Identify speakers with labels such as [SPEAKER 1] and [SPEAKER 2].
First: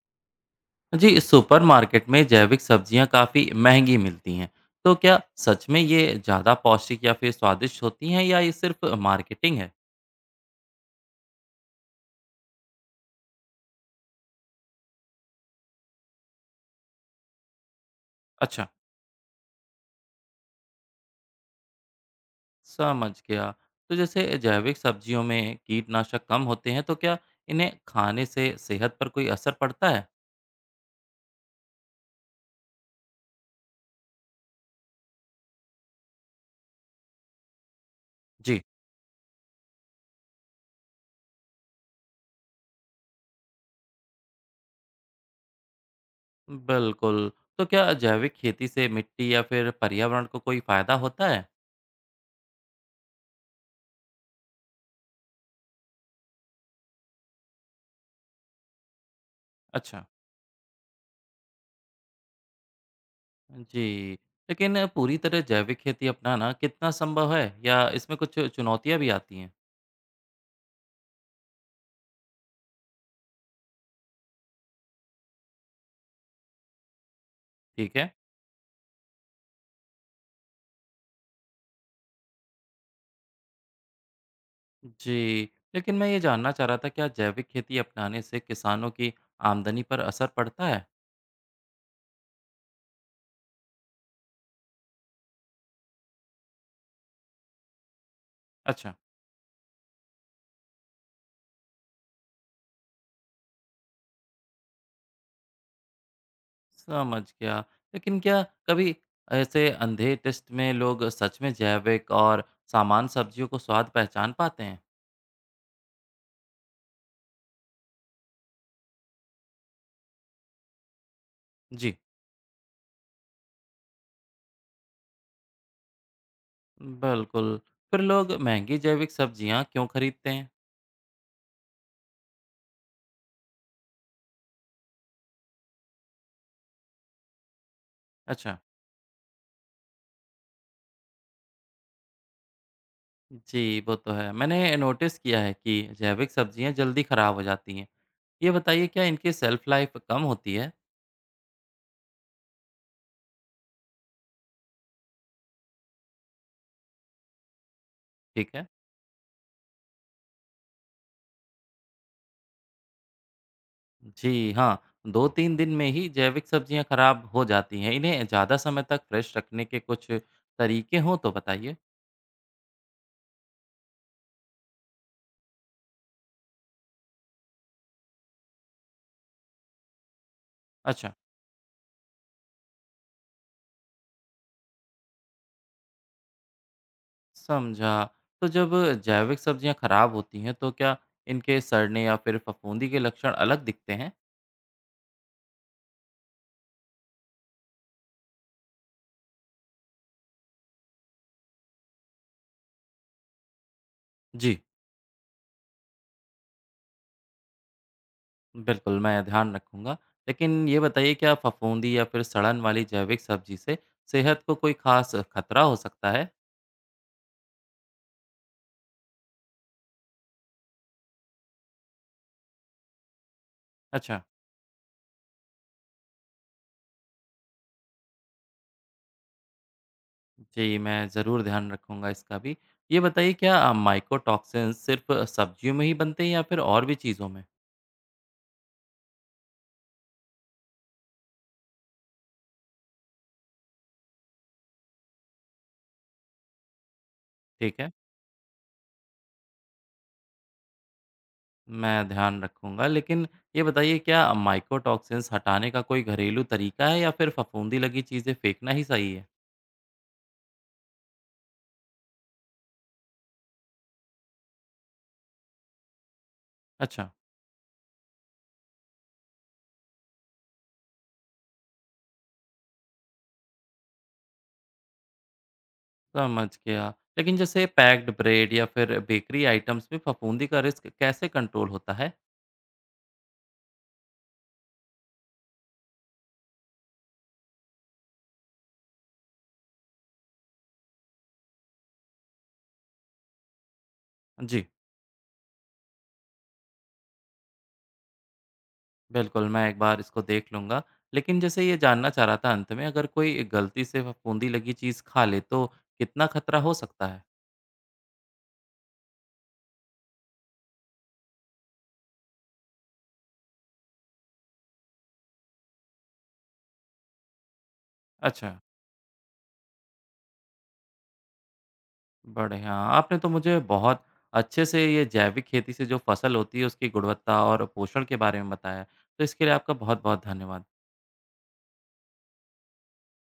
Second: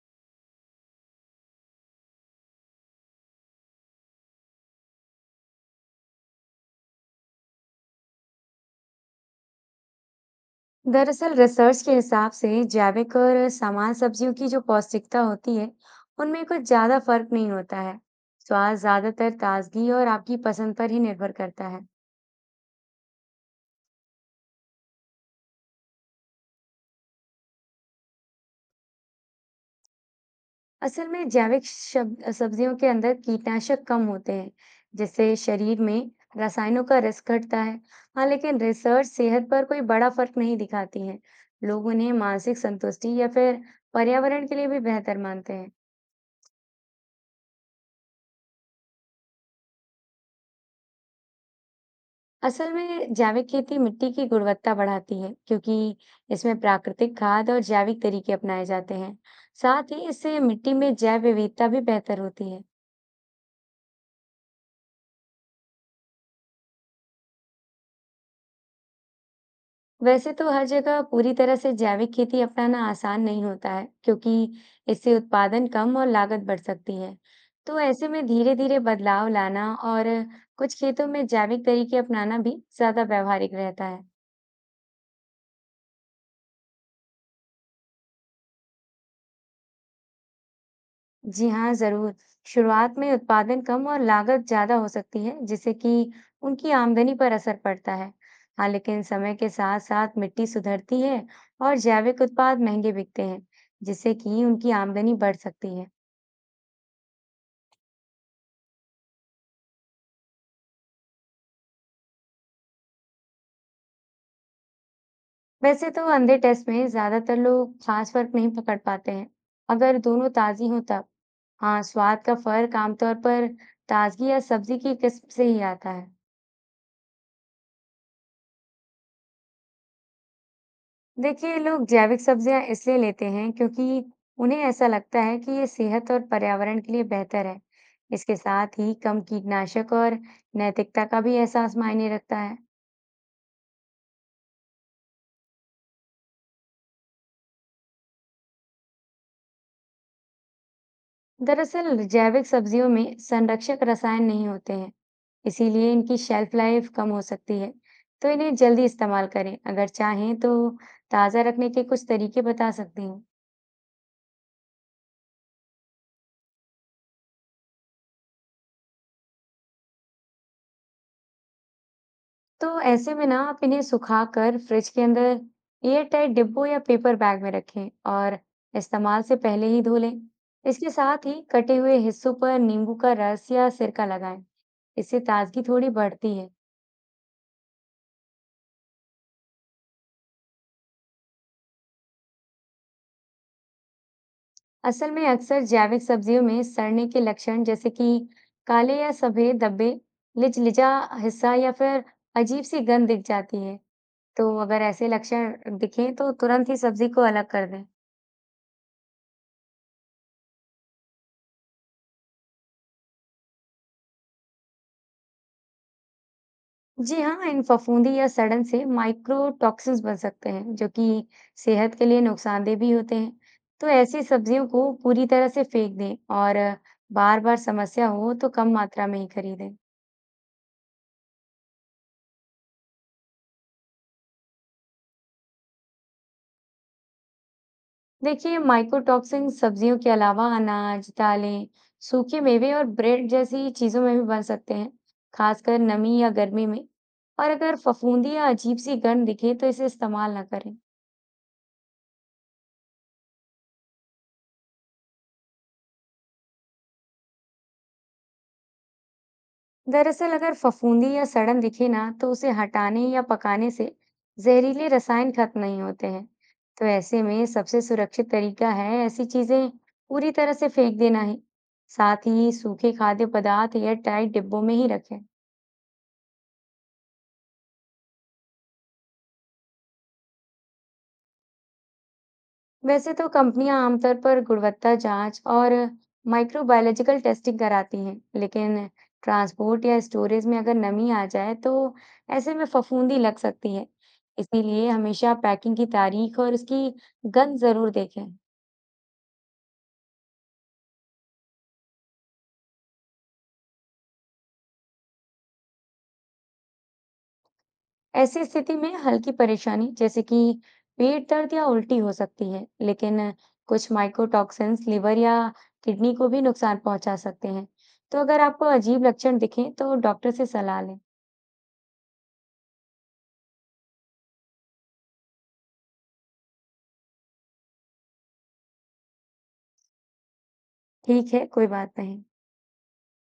[SPEAKER 1] जी, supermarket में जैविक सब्जियां काफ़ी महंगी मिलती हैं। तो क्या सच में ये ज़्यादा पौष्टिक या फिर स्वादिष्ट होती हैं, या ये सिर्फ मार्केटिंग है?
[SPEAKER 2] दरअसल रिसर्च के हिसाब से जैविक और सामान्य सब्जियों की जो पौष्टिकता होती है, उनमें कुछ ज्यादा फर्क नहीं होता है।
[SPEAKER 1] अच्छा।
[SPEAKER 2] स्वाद ज्यादातर ताजगी और आपकी पसंद पर ही निर्भर करता है।
[SPEAKER 1] समझ गया। तो जैसे जैविक सब्जियों में कीटनाशक कम होते हैं, तो क्या इन्हें खाने से सेहत पर कोई असर पड़ता है?
[SPEAKER 2] असल में जैविक सब्जियों के अंदर कीटनाशक कम होते हैं, जिससे शरीर में रसायनों का रिस्क घटता है। हाँ, लेकिन
[SPEAKER 1] जी।
[SPEAKER 2] रिसर्च सेहत पर कोई बड़ा फर्क नहीं दिखाती है। लोग उन्हें मानसिक संतुष्टि या फिर पर्यावरण के लिए भी बेहतर मानते हैं।
[SPEAKER 1] बिल्कुल। तो क्या जैविक खेती से मिट्टी या फिर पर्यावरण को कोई फायदा होता है?
[SPEAKER 2] असल में जैविक खेती मिट्टी की गुणवत्ता बढ़ाती है क्योंकि इसमें प्राकृतिक खाद और जैविक तरीके अपनाए जाते हैं। साथ
[SPEAKER 1] अच्छा।
[SPEAKER 2] ही इससे मिट्टी में जैव विविधता भी बेहतर होती है।
[SPEAKER 1] जी। लेकिन पूरी तरह जैविक खेती अपनाना कितना संभव है, या इसमें कुछ चुनौतियां भी आती हैं?
[SPEAKER 2] वैसे तो हर जगह पूरी तरह से जैविक खेती अपनाना आसान नहीं होता है क्योंकि इससे उत्पादन कम और लागत बढ़ सकती है। तो
[SPEAKER 1] ठीक
[SPEAKER 2] ऐसे
[SPEAKER 1] है।
[SPEAKER 2] में धीरे धीरे बदलाव लाना और कुछ खेतों में जैविक तरीके अपनाना भी ज्यादा व्यवहारिक रहता है।
[SPEAKER 1] जी, लेकिन मैं ये जानना चाह रहा था, क्या जैविक खेती अपनाने से किसानों की आमदनी पर असर पड़ता है?
[SPEAKER 2] जी हाँ, ज़रूर। शुरुआत में उत्पादन कम और लागत ज़्यादा हो सकती है, जिससे कि उनकी आमदनी पर असर पड़ता है। हाँ,
[SPEAKER 1] अच्छा,
[SPEAKER 2] लेकिन समय के साथ-साथ मिट्टी सुधरती है और जैविक उत्पाद महंगे बिकते हैं, जिससे कि उनकी आमदनी बढ़ सकती है।
[SPEAKER 1] समझ गया। लेकिन क्या कभी ऐसे अंधे टेस्ट में लोग सच में जैविक और सामान सब्जियों को स्वाद पहचान पाते हैं?
[SPEAKER 2] वैसे तो अंधे टेस्ट में ज़्यादातर लोग खास फर्क नहीं पकड़ पाते हैं, अगर दोनों ताज़ी हों तब। हाँ,
[SPEAKER 1] जी,
[SPEAKER 2] स्वाद का फर्क आमतौर पर ताजगी या सब्जी की किस्म से ही आता है।
[SPEAKER 1] बिल्कुल। फिर लोग महंगी जैविक सब्जियां क्यों खरीदते हैं?
[SPEAKER 2] देखिए, लोग जैविक सब्जियां इसलिए लेते हैं क्योंकि उन्हें ऐसा लगता है कि ये सेहत और पर्यावरण के लिए बेहतर है। इसके
[SPEAKER 1] अच्छा,
[SPEAKER 2] साथ ही कम कीटनाशक और नैतिकता का भी एहसास मायने रखता है।
[SPEAKER 1] जी वो तो है। मैंने नोटिस किया है कि जैविक सब्जियां जल्दी खराब हो जाती हैं। ये बताइए, क्या इनकी शेल्फ लाइफ कम होती है?
[SPEAKER 2] दरअसल जैविक सब्जियों में संरक्षक रसायन नहीं होते हैं, इसीलिए इनकी शेल्फ लाइफ कम हो सकती है। तो
[SPEAKER 1] ठीक
[SPEAKER 2] इन्हें
[SPEAKER 1] है।
[SPEAKER 2] जल्दी इस्तेमाल करें। अगर चाहें तो ताज़ा रखने के कुछ तरीके बता सकती हूँ।
[SPEAKER 1] जी हाँ, 2-3 दिन में ही जैविक सब्जियाँ खराब हो जाती हैं। इन्हें ज़्यादा समय तक फ्रेश रखने के कुछ तरीके हों तो बताइए?
[SPEAKER 2] तो ऐसे में ना आप इन्हें सुखाकर फ्रिज के अंदर एयर टाइट डिब्बों या पेपर बैग में रखें और इस्तेमाल से पहले ही धो लें। इसके
[SPEAKER 1] अच्छा,
[SPEAKER 2] साथ ही कटे हुए हिस्सों पर नींबू का रस या सिरका लगाएं। इससे ताजगी थोड़ी बढ़ती है।
[SPEAKER 1] समझा। तो जब जैविक सब्जियाँ खराब होती हैं तो क्या इनके सड़ने या फिर फफूंदी के लक्षण अलग दिखते हैं?
[SPEAKER 2] असल में अक्सर जैविक सब्जियों में सड़ने के लक्षण जैसे कि काले या सफेद धब्बे, लिचलिचा हिस्सा या फिर अजीब सी गंध दिख जाती है। तो
[SPEAKER 1] जी,
[SPEAKER 2] अगर ऐसे लक्षण दिखें तो तुरंत ही सब्जी को अलग कर दें।
[SPEAKER 1] बिल्कुल। मैं ध्यान रखूँगा। लेकिन ये बताइए, क्या फफूंदी या फिर सड़न वाली जैविक सब्जी से सेहत को कोई ख़ास खतरा हो सकता है?
[SPEAKER 2] जी हाँ, इन फफूंदी या सड़न से माइक्रो टॉक्सिन्स बन सकते हैं, जो कि सेहत के लिए नुकसानदेह भी होते हैं। तो
[SPEAKER 1] अच्छा।
[SPEAKER 2] ऐसी सब्जियों को पूरी तरह से फेंक दें और बार-बार समस्या हो तो कम मात्रा में ही खरीदें।
[SPEAKER 1] जी, मैं ज़रूर ध्यान रखूँगा इसका भी। ये बताइए, क्या माइकोटॉक्सिन्स सिर्फ़ सब्जियों में ही बनते हैं या फिर और भी चीज़ों में?
[SPEAKER 2] देखिए, माइक्रो टॉक्सिन सब्जियों के अलावा अनाज, दालें, सूखे मेवे और ब्रेड जैसी चीजों में भी बन सकते हैं, खासकर नमी या गर्मी में। और अगर
[SPEAKER 1] ठीक है,
[SPEAKER 2] फफूंदी या अजीब सी गंध दिखे तो इसे इस्तेमाल ना करें।
[SPEAKER 1] मैं ध्यान रखूँगा। लेकिन ये बताइए, क्या माइकोटॉक्सिन्स हटाने का कोई घरेलू तरीका है या फिर फफूंदी लगी चीज़ें फेंकना ही सही है?
[SPEAKER 2] दरअसल अगर फफूंदी या सड़न दिखे ना तो उसे हटाने या पकाने से जहरीले रसायन खत्म नहीं होते हैं। तो
[SPEAKER 1] अच्छा,
[SPEAKER 2] ऐसे में सबसे सुरक्षित तरीका है ऐसी चीजें पूरी तरह से फेंक देना ही। साथ ही सूखे खाद्य पदार्थ एयर टाइट डिब्बों में ही रखें।
[SPEAKER 1] समझ गया। लेकिन जैसे पैक्ड ब्रेड या फिर बेकरी आइटम्स में फफूंदी का रिस्क कैसे कंट्रोल होता है?
[SPEAKER 2] वैसे तो कंपनियां आमतौर पर गुणवत्ता जांच और माइक्रोबायोलॉजिकल टेस्टिंग कराती हैं, लेकिन ट्रांसपोर्ट या स्टोरेज में अगर नमी आ जाए तो ऐसे में फफूंदी लग सकती है।
[SPEAKER 1] जी।
[SPEAKER 2] इसीलिए हमेशा पैकिंग की तारीख और उसकी गंध जरूर देखें।
[SPEAKER 1] बिल्कुल, मैं एक बार इसको देख लूँगा। लेकिन जैसे ये जानना चाह रहा था, अंत में अगर कोई गलती से फफूंदी लगी चीज़ खा ले तो कितना खतरा हो सकता है?
[SPEAKER 2] ऐसी स्थिति में हल्की परेशानी जैसे कि पेट दर्द या उल्टी हो सकती है, लेकिन कुछ माइकोटॉक्सिन्स लिवर या किडनी को भी नुकसान पहुंचा सकते हैं। तो अगर
[SPEAKER 1] अच्छा,
[SPEAKER 2] आपको अजीब लक्षण दिखें तो डॉक्टर से सलाह लें।
[SPEAKER 1] बढ़िया। आपने तो मुझे बहुत अच्छे से ये जैविक खेती से जो फसल होती है उसकी गुणवत्ता और पोषण के बारे में बताया। तो इसके लिए आपका बहुत-बहुत धन्यवाद।
[SPEAKER 2] ठीक है, कोई बात नहीं।